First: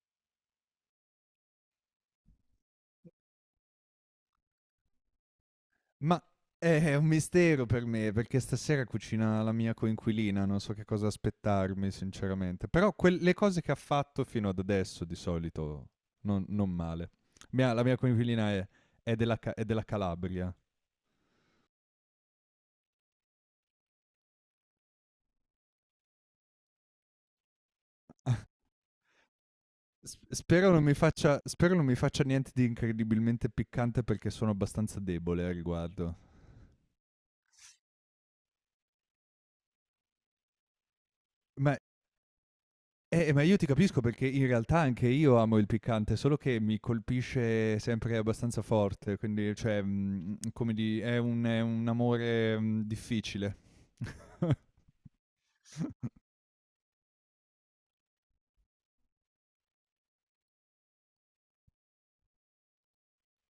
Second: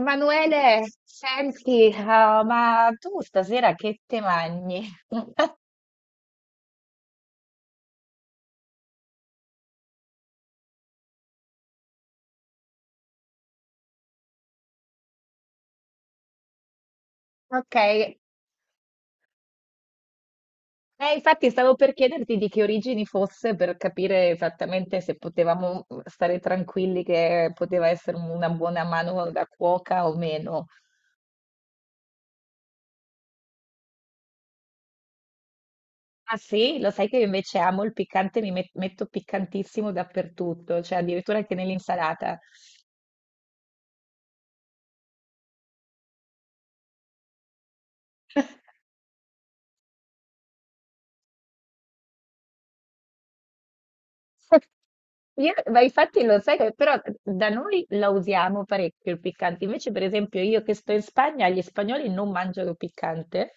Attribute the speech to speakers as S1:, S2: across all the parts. S1: Emanuele, senti, ma tu stasera che te mangi?
S2: Ma è un mistero per me, perché stasera cucina la mia coinquilina, non so che cosa aspettarmi sinceramente, però quel le cose che ha fatto fino ad adesso di solito non male. Mia
S1: Ok,
S2: la mia coinquilina è della Calabria.
S1: infatti stavo per chiederti di che origini fosse per capire esattamente se potevamo stare tranquilli che poteva essere una buona mano da cuoca o
S2: S
S1: meno.
S2: spero non mi faccia spero non mi faccia niente di incredibilmente piccante perché sono abbastanza debole a riguardo.
S1: Ah sì, lo sai che io invece amo il piccante, metto piccantissimo dappertutto, cioè addirittura anche
S2: Ma
S1: nell'insalata.
S2: ma io ti capisco perché in realtà anche io amo il piccante, solo che mi colpisce sempre abbastanza forte, quindi cioè, come di è un amore, difficile.
S1: Ma infatti lo sai che però da noi la usiamo parecchio il piccante, invece per esempio io che sto in Spagna, gli spagnoli non mangiano piccante,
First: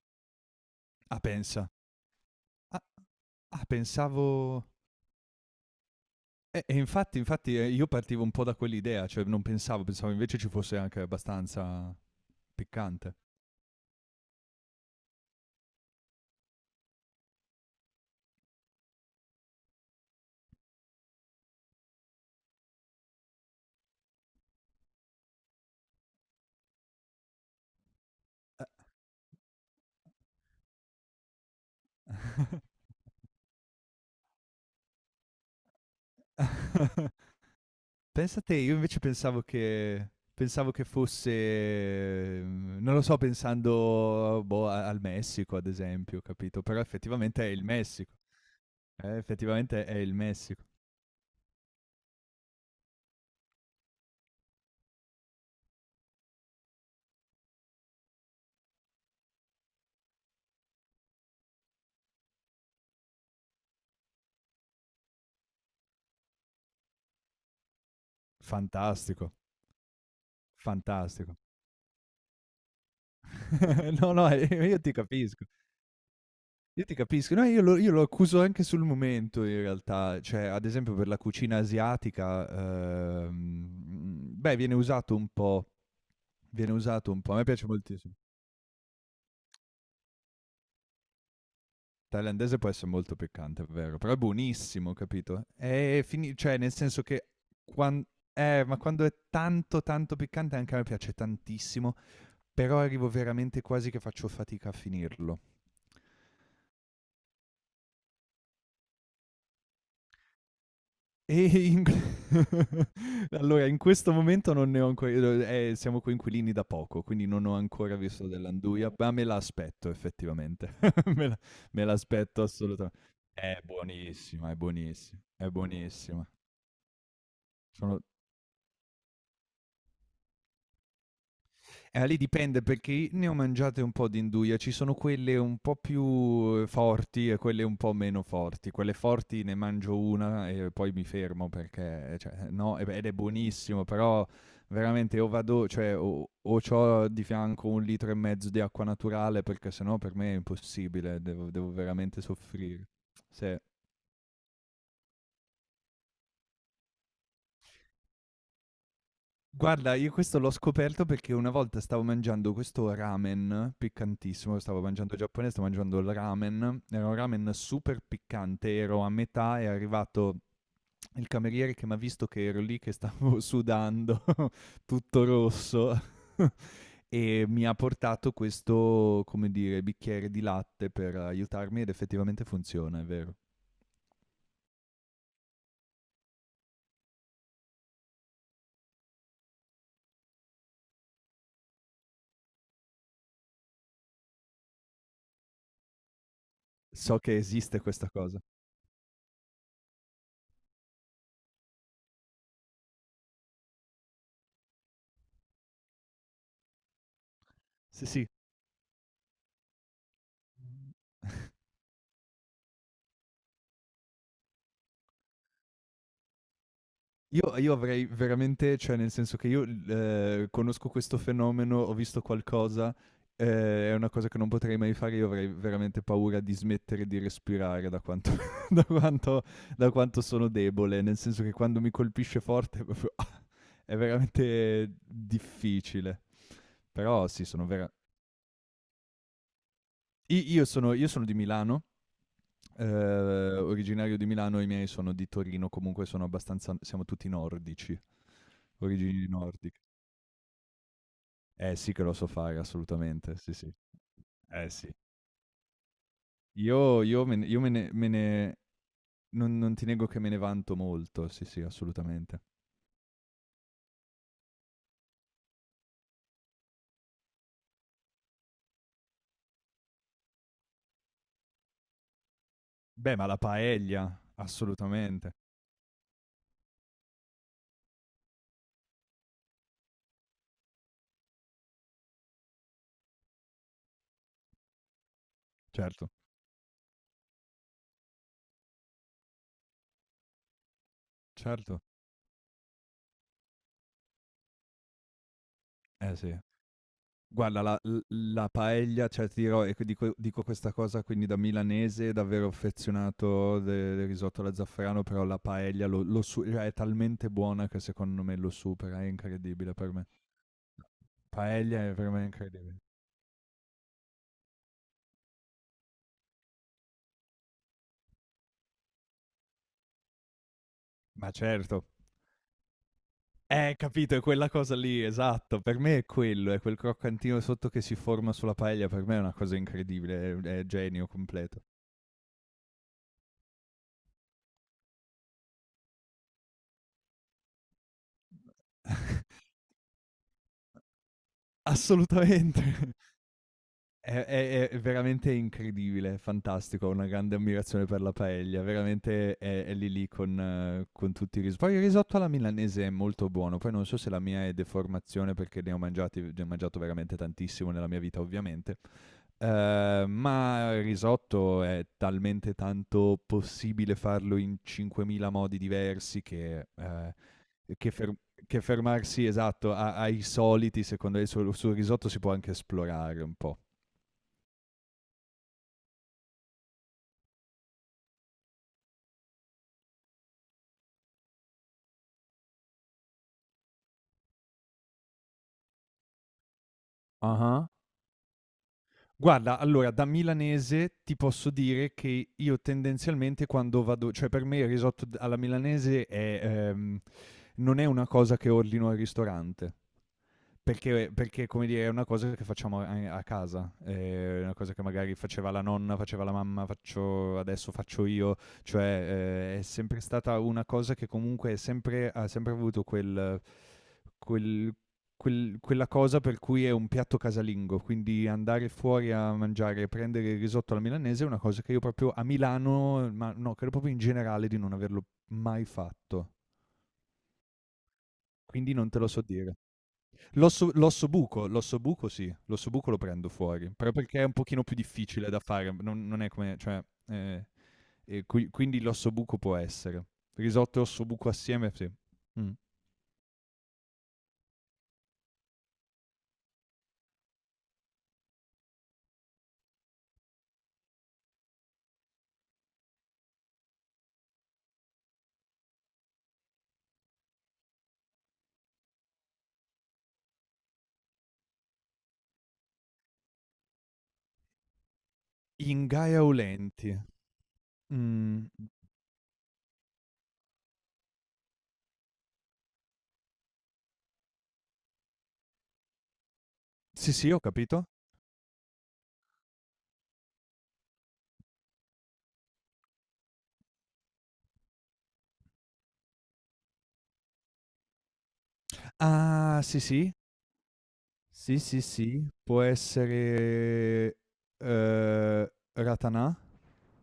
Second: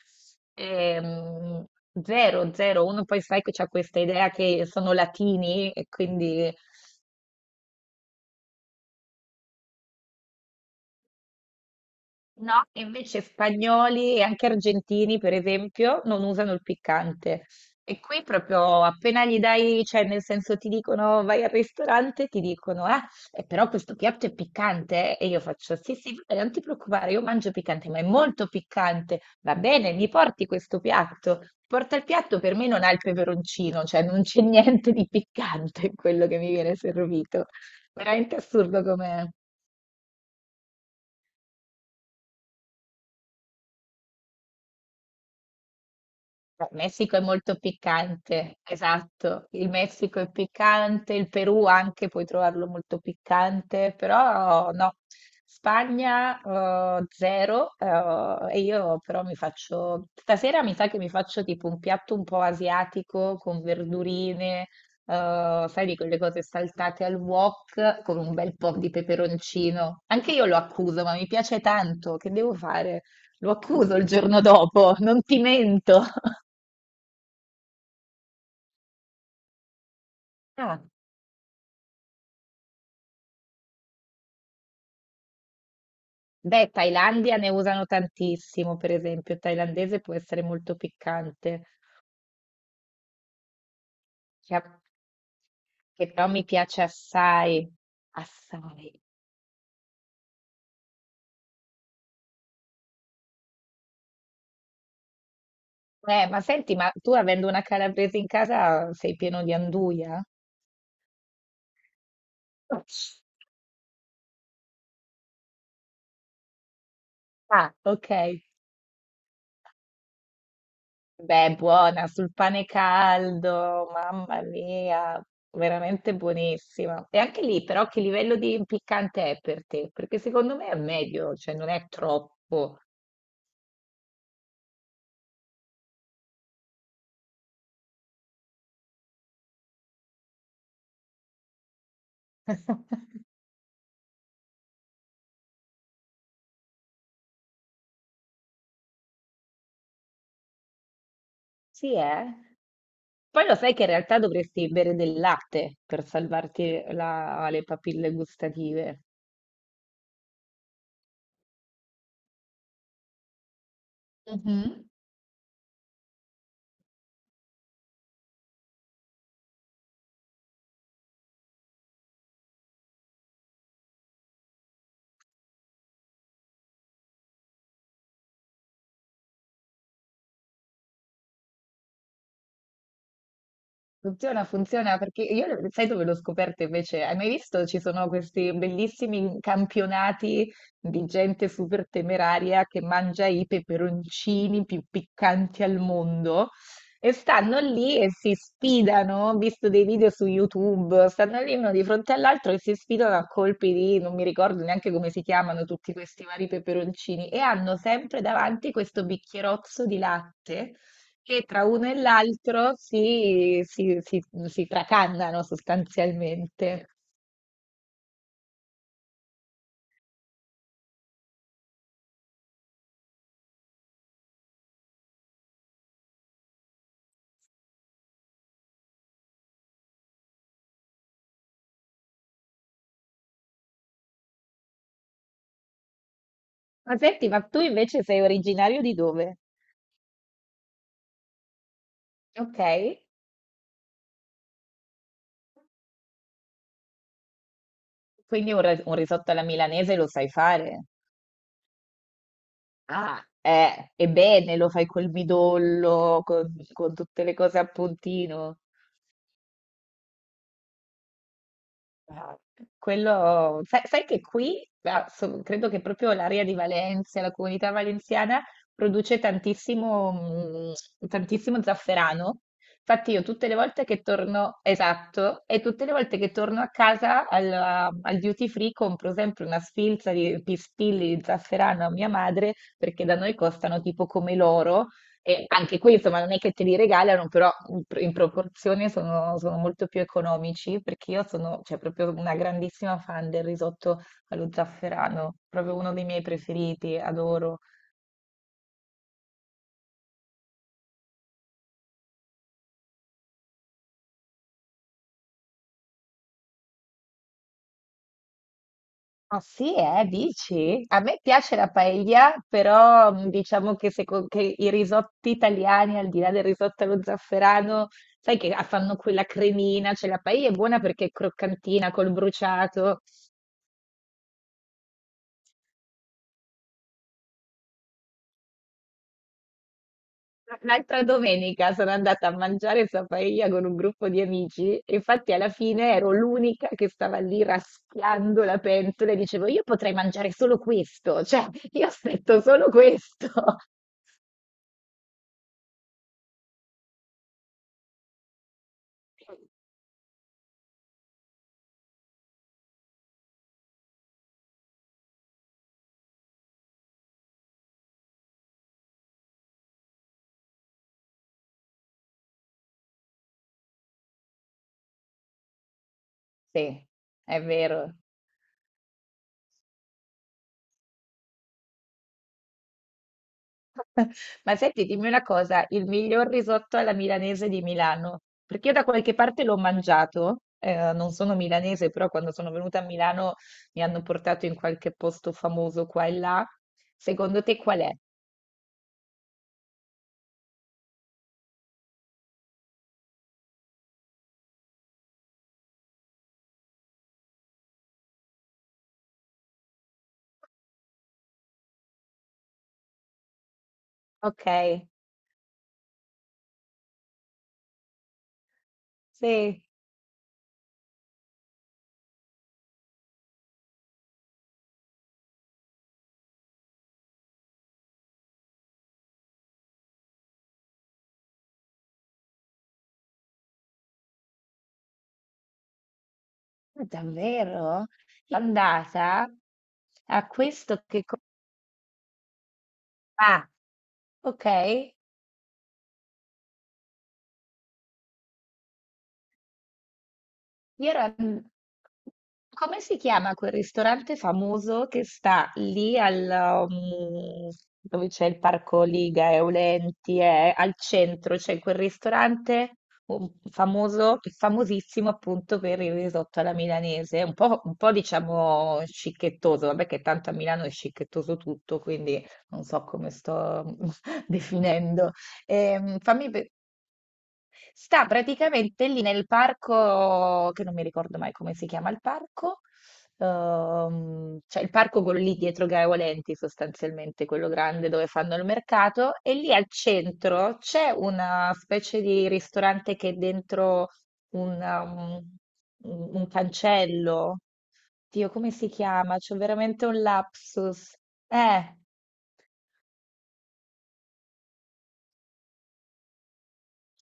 S2: Ah,
S1: ehm,
S2: pensa.
S1: zero,
S2: Ah,
S1: zero, uno poi sai che c'ha questa idea
S2: pensavo
S1: che sono latini e quindi.
S2: e infatti, io partivo un po' da quell'idea, cioè non pensavo invece ci fosse anche abbastanza
S1: No, e
S2: piccante.
S1: invece spagnoli e anche argentini, per esempio, non usano il piccante. E qui proprio appena gli dai, cioè nel senso ti dicono vai al ristorante, ti dicono, ah, però questo piatto è piccante, eh?" E io faccio, sì, sì, vabbè, non ti preoccupare, io mangio piccante, ma è molto piccante. Va bene, mi porti questo piatto. Porta il piatto, per me non ha il peperoncino, cioè non c'è niente di piccante in quello che
S2: Eh.
S1: mi viene servito. Veramente
S2: Pensa te, io
S1: assurdo
S2: invece
S1: com'è.
S2: pensavo che fosse, non lo so, pensando, boh, al Messico, ad esempio, capito?
S1: Beh, il
S2: Però
S1: Messico è
S2: effettivamente è
S1: molto
S2: il Messico.
S1: piccante, esatto. Il
S2: Effettivamente è il
S1: Messico è
S2: Messico.
S1: piccante, il Perù anche puoi trovarlo molto piccante, però no. Spagna zero e io però mi faccio, stasera mi sa che mi faccio tipo un piatto un po' asiatico con verdurine, sai di quelle cose saltate al wok con un bel po' di
S2: Fantastico,
S1: peperoncino. Anche io lo accuso, ma mi
S2: fantastico.
S1: piace tanto, che devo fare? Lo accuso il
S2: No, no,
S1: giorno
S2: io ti
S1: dopo, non ti
S2: capisco.
S1: mento.
S2: Io ti capisco. No, io lo accuso anche sul momento, in realtà. Cioè, ad
S1: Ah,
S2: esempio, per la cucina asiatica, beh, viene usato un po'.
S1: beh,
S2: Viene usato un po'. A
S1: Thailandia
S2: me
S1: ne
S2: piace
S1: usano
S2: moltissimo.
S1: tantissimo, per esempio, il thailandese può essere molto piccante,
S2: Thailandese può essere molto piccante, è vero, però è
S1: che, a-
S2: buonissimo, capito?
S1: che però mi
S2: Cioè, nel
S1: piace
S2: senso che
S1: assai,
S2: quan- ma
S1: assai.
S2: quando è tanto, tanto piccante, anche a me piace tantissimo, però arrivo veramente quasi che faccio fatica a finirlo.
S1: Ma senti, ma tu avendo una calabrese in casa sei pieno di anduja?
S2: E in- allora, in questo momento non ne ho ancora, siamo coinquilini da poco, quindi non ho
S1: Ah,
S2: ancora visto
S1: ok.
S2: dell'anduia, ma me la aspetto effettivamente. Me la-
S1: Beh,
S2: me
S1: buona, sul
S2: l'aspetto
S1: pane
S2: assolutamente. È
S1: caldo, mamma
S2: buonissima, è buonissima,
S1: mia,
S2: è
S1: veramente
S2: buonissima.
S1: buonissima. E anche lì, però, che
S2: Sono
S1: livello di piccante è per te? Perché secondo me è meglio, cioè non è
S2: Lì dipende
S1: troppo.
S2: perché ne ho mangiate un po' di induia, ci sono quelle un po' più forti e quelle un po' meno forti. Quelle forti ne mangio una e poi mi fermo perché, cioè, no, e beh, ed è buonissimo, però veramente o vado, cioè, o c'ho di fianco un litro e mezzo di acqua naturale perché sennò per me è impossibile, devo
S1: Sì,
S2: veramente
S1: eh.
S2: soffrire.
S1: Poi lo
S2: Sì.
S1: sai che in realtà dovresti bere del latte per salvarti le papille gustative.
S2: Guarda, io questo l'ho scoperto perché una volta stavo mangiando questo ramen piccantissimo, stavo
S1: Mhm.
S2: mangiando giapponese, stavo mangiando il ramen, era un ramen super piccante, ero a metà, e è arrivato il cameriere che mi ha visto che ero lì che stavo sudando, tutto rosso, e mi ha portato questo, come dire, bicchiere di latte per aiutarmi ed effettivamente funziona, è vero.
S1: Funziona, funziona perché sai dove l'ho scoperto invece? Hai mai visto? Ci sono questi bellissimi campionati di gente super temeraria che mangia i peperoncini più piccanti al mondo e
S2: So che
S1: stanno
S2: esiste
S1: lì
S2: questa
S1: e si
S2: cosa.
S1: sfidano. Ho visto dei video su YouTube, stanno lì uno di fronte all'altro e si sfidano a colpi di, non mi ricordo neanche come si chiamano tutti questi vari peperoncini e hanno
S2: Sì,
S1: sempre
S2: sì.
S1: davanti questo bicchierozzo di latte che tra uno e l'altro si tracannano sostanzialmente.
S2: Io avrei veramente, cioè nel senso che io l conosco questo fenomeno, ho visto qualcosa, ehm, è una cosa che non potrei mai fare, io avrei veramente paura di smettere di respirare da quanto da quanto da quanto sono debole, nel senso che quando mi colpisce forte proprio è veramente difficile.
S1: Ma
S2: Però
S1: senti, ma
S2: sì,
S1: tu
S2: sono vera
S1: invece sei originario di dove?
S2: i io sono di Milano,
S1: Ok,
S2: originario di Milano, i miei sono di Torino, comunque sono abbastanza siamo tutti nordici,
S1: quindi un
S2: origini
S1: risotto alla
S2: nordiche.
S1: milanese lo sai fare?
S2: Eh sì che lo so fare
S1: Ah,
S2: assolutamente, sì, sì.
S1: ebbene, lo
S2: Eh
S1: fai
S2: sì.
S1: col midollo, con tutte le cose
S2: Io
S1: a
S2: me ne
S1: puntino.
S2: non non ti nego che me ne vanto molto, sì, sì,
S1: Ah,
S2: assolutamente.
S1: quello, sai, sai che qui, ah, credo che proprio l'area di Valencia, la comunità valenziana, produce tantissimo, tantissimo zafferano. Infatti
S2: Beh,
S1: io
S2: ma la
S1: tutte le volte che
S2: paella,
S1: torno,
S2: assolutamente.
S1: esatto, e tutte le volte che torno a casa al duty free compro sempre una sfilza di pistilli di zafferano a mia madre, perché da noi costano tipo come l'oro e anche qui,
S2: Certo,
S1: insomma, non è che te li regalano, però in proporzione sono, sono molto più economici, perché io sono, cioè,
S2: certo.
S1: proprio una grandissima fan del risotto allo zafferano, proprio uno dei
S2: Eh
S1: miei
S2: sì.
S1: preferiti, adoro.
S2: Guarda, la paella, cioè ti dirò, e qui dico questa cosa, quindi da milanese davvero affezionato de del risotto alla zafferano, però la paella lo lo su cioè è talmente buona che secondo me lo supera, è
S1: Ah sì,
S2: incredibile per me.
S1: dici? A me piace la
S2: Paella è per me
S1: paella,
S2: incredibile.
S1: però diciamo che, che i risotti italiani, al di là del risotto allo zafferano, sai che fanno quella cremina, cioè la paella è buona perché è
S2: Ma certo.
S1: croccantina col bruciato.
S2: Capito, è quella cosa lì, esatto. Per me è quello, è quel croccantino sotto che si forma sulla paella. Per me è una cosa incredibile, è
S1: L'altra
S2: genio completo.
S1: domenica sono andata a mangiare paella con un gruppo di amici e infatti alla fine ero l'unica che stava lì raschiando la pentola e dicevo io potrei mangiare solo questo, cioè io aspetto
S2: Assolutamente.
S1: solo questo.
S2: È veramente incredibile, fantastico. Ho una grande ammirazione per la paella. Veramente è lì lì con tutti i risotti. Poi il risotto alla milanese è molto buono. Poi non so se la mia è deformazione perché ne ho mangiati, ne ho mangiato veramente tantissimo nella mia vita, ovviamente. Ma il risotto è talmente tanto possibile farlo in 5.000 modi diversi
S1: Sì, è
S2: che
S1: vero.
S2: fer che fermarsi, esatto, a ai soliti, secondo me sul risotto si può anche esplorare un po'.
S1: Ma senti, dimmi una cosa, il miglior risotto alla milanese di Milano, perché io da qualche parte l'ho mangiato, non sono milanese, però quando sono venuta a Milano mi hanno portato in qualche posto famoso qua e là. Secondo te
S2: Ah-ah.
S1: qual è?
S2: Guarda, allora da milanese ti posso dire che io tendenzialmente quando vado, cioè per me il risotto d alla milanese è, non è una cosa che ordino al ristorante. Perché, come dire, è una cosa che facciamo a casa, è
S1: Ok,
S2: una cosa che magari faceva la nonna, faceva la mamma, faccio adesso, faccio io, cioè è
S1: sì.
S2: sempre stata una cosa che comunque, è sempre, ha sempre avuto quel- quella cosa per cui è un piatto casalingo, quindi andare fuori a mangiare, prendere il risotto alla milanese è una cosa che io proprio a Milano, ma no, credo proprio in generale di non averlo mai fatto,
S1: Ma davvero?
S2: quindi non te lo so
S1: L'andata
S2: dire.
S1: a
S2: L'osso
S1: questo che... co-
S2: l'ossobuco, l'ossobuco sì, l'ossobuco lo prendo
S1: Ah,
S2: fuori, però perché è un
S1: ok.
S2: pochino più difficile da fare, non è come, cioè, ehm, e qui quindi l'ossobuco può essere. Risotto e
S1: Io
S2: ossobuco assieme, sì. Mh.
S1: come si chiama quel ristorante famoso che sta lì al, dove c'è il parco Liga Eulenti, al centro, c'è quel ristorante famoso, famosissimo appunto per il risotto alla milanese, un po' diciamo scicchettoso, vabbè che tanto a Milano è scicchettoso tutto, quindi non so come sto definendo. Ehm, fammi, pe-
S2: Ingaeolenti.
S1: Sta
S2: Mhmm,
S1: praticamente lì nel parco, che non mi ricordo mai come si chiama il parco, cioè il parco quello lì dietro Gaia Volenti
S2: sì,
S1: sostanzialmente,
S2: sì, ho
S1: quello
S2: capito.
S1: grande dove fanno il mercato, e lì al centro c'è una specie di ristorante che è dentro un, um, un cancello. Dio, come si chiama? C'ho
S2: Ah, sì,
S1: veramente un
S2: sì.
S1: lapsus.
S2: Sì,
S1: Eh.
S2: sì, sì, può essere, ehm, ratanà?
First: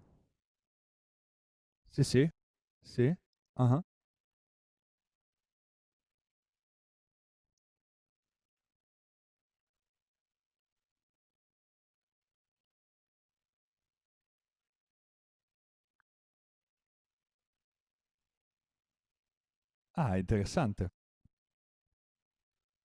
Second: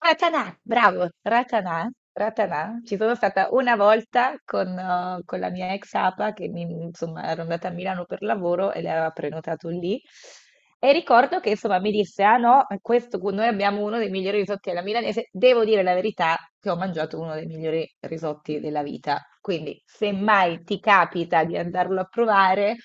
S1: Ratanà, bravo, Ratanà,
S2: Sì, sì,
S1: Ratanà. Ci
S2: sì.
S1: sono stata una
S2: Ah-ah.
S1: volta con la mia ex APA insomma, ero andata a Milano per lavoro e le aveva prenotato lì. E ricordo che insomma mi disse: Ah no, questo, noi abbiamo uno dei migliori risotti alla milanese. Devo dire la verità che ho mangiato uno dei migliori risotti della vita. Quindi, se
S2: Ah,
S1: mai ti
S2: interessante.
S1: capita di andarlo a provare,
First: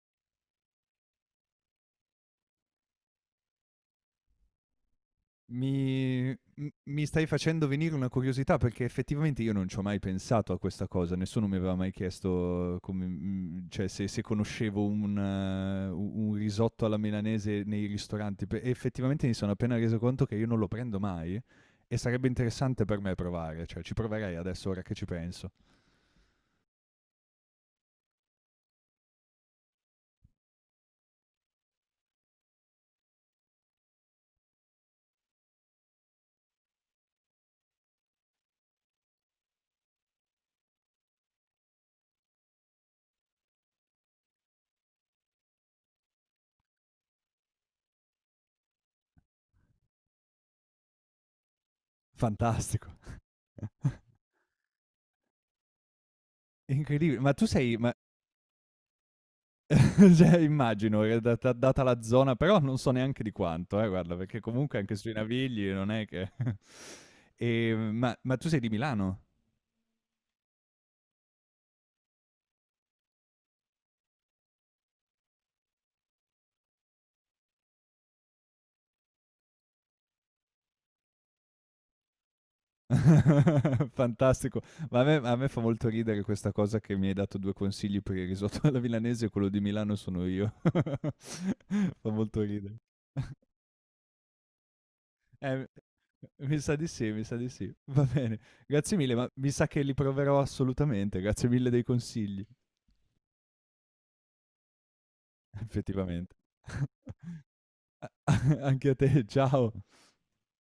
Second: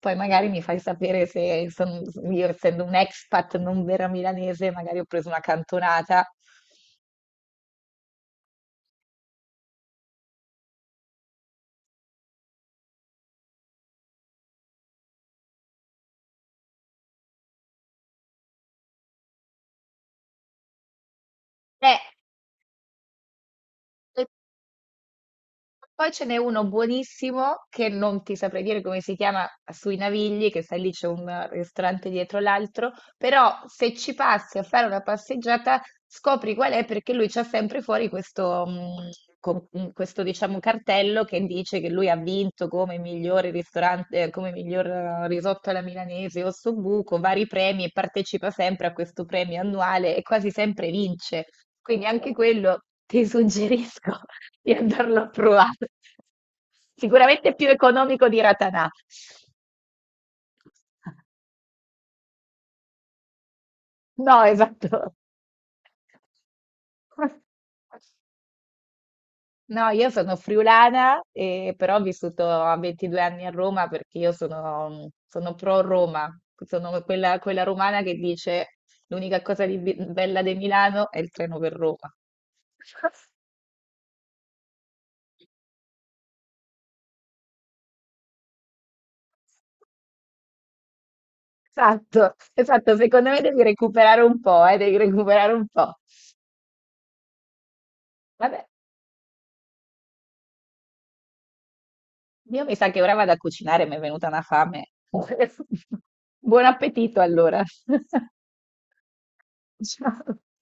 S1: poi magari mi fai sapere se son- io, essendo un expat non vera milanese, magari ho preso una cantonata.
S2: Mi mi stai facendo venire una curiosità, perché effettivamente io non c'ho mai pensato a questa cosa, nessuno mi aveva mai chiesto come, cioè se conoscevo un risotto alla milanese nei ristoranti, pe e effettivamente mi sono appena reso conto che io non lo prendo mai e
S1: Eh,
S2: sarebbe interessante per me provare, cioè ci
S1: e
S2: proverei adesso ora che ci penso.
S1: poi ce n'è uno buonissimo che non ti saprei dire come si chiama sui Navigli, che sai lì c'è un ristorante dietro l'altro, però se ci passi a fare una passeggiata scopri qual è perché lui c'ha sempre fuori questo, questo diciamo cartello che dice che lui ha vinto come migliore ristorante, come miglior risotto alla milanese o buco vari premi e partecipa sempre a questo premio annuale e quasi sempre vince. Quindi anche quello
S2: Fantastico,
S1: ti suggerisco di andarlo a provare.
S2: incredibile. Ma tu
S1: Sicuramente è più
S2: sei ma
S1: economico di Ratanà.
S2: Cioè immagino, data la zona, però non so neanche di quanto, guarda, perché
S1: No,
S2: comunque anche sui
S1: esatto.
S2: Navigli non è che... E, ma tu sei di Milano?
S1: No, io sono friulana, però ho vissuto a 22 anni a Roma perché io sono, sono pro Roma, sono quella, quella romana che dice l'unica cosa di bella di Milano è il treno per Roma.
S2: Fantastico, ma a me fa molto ridere questa cosa che mi hai dato due consigli per il risotto alla milanese e quello di Milano sono io. Fa
S1: Esatto,
S2: molto ridere.
S1: esatto, secondo me devi recuperare un po', devi recuperare un
S2: Eh,
S1: po'.
S2: mi sa di sì, mi sa di sì. Va bene,
S1: Vabbè,
S2: grazie mille, ma mi sa che li proverò assolutamente. Grazie mille dei consigli,
S1: io mi sa che ora vado a cucinare, mi è venuta una fame.
S2: effettivamente.
S1: Buon appetito allora.
S2: Anche a te, ciao.
S1: Ciao.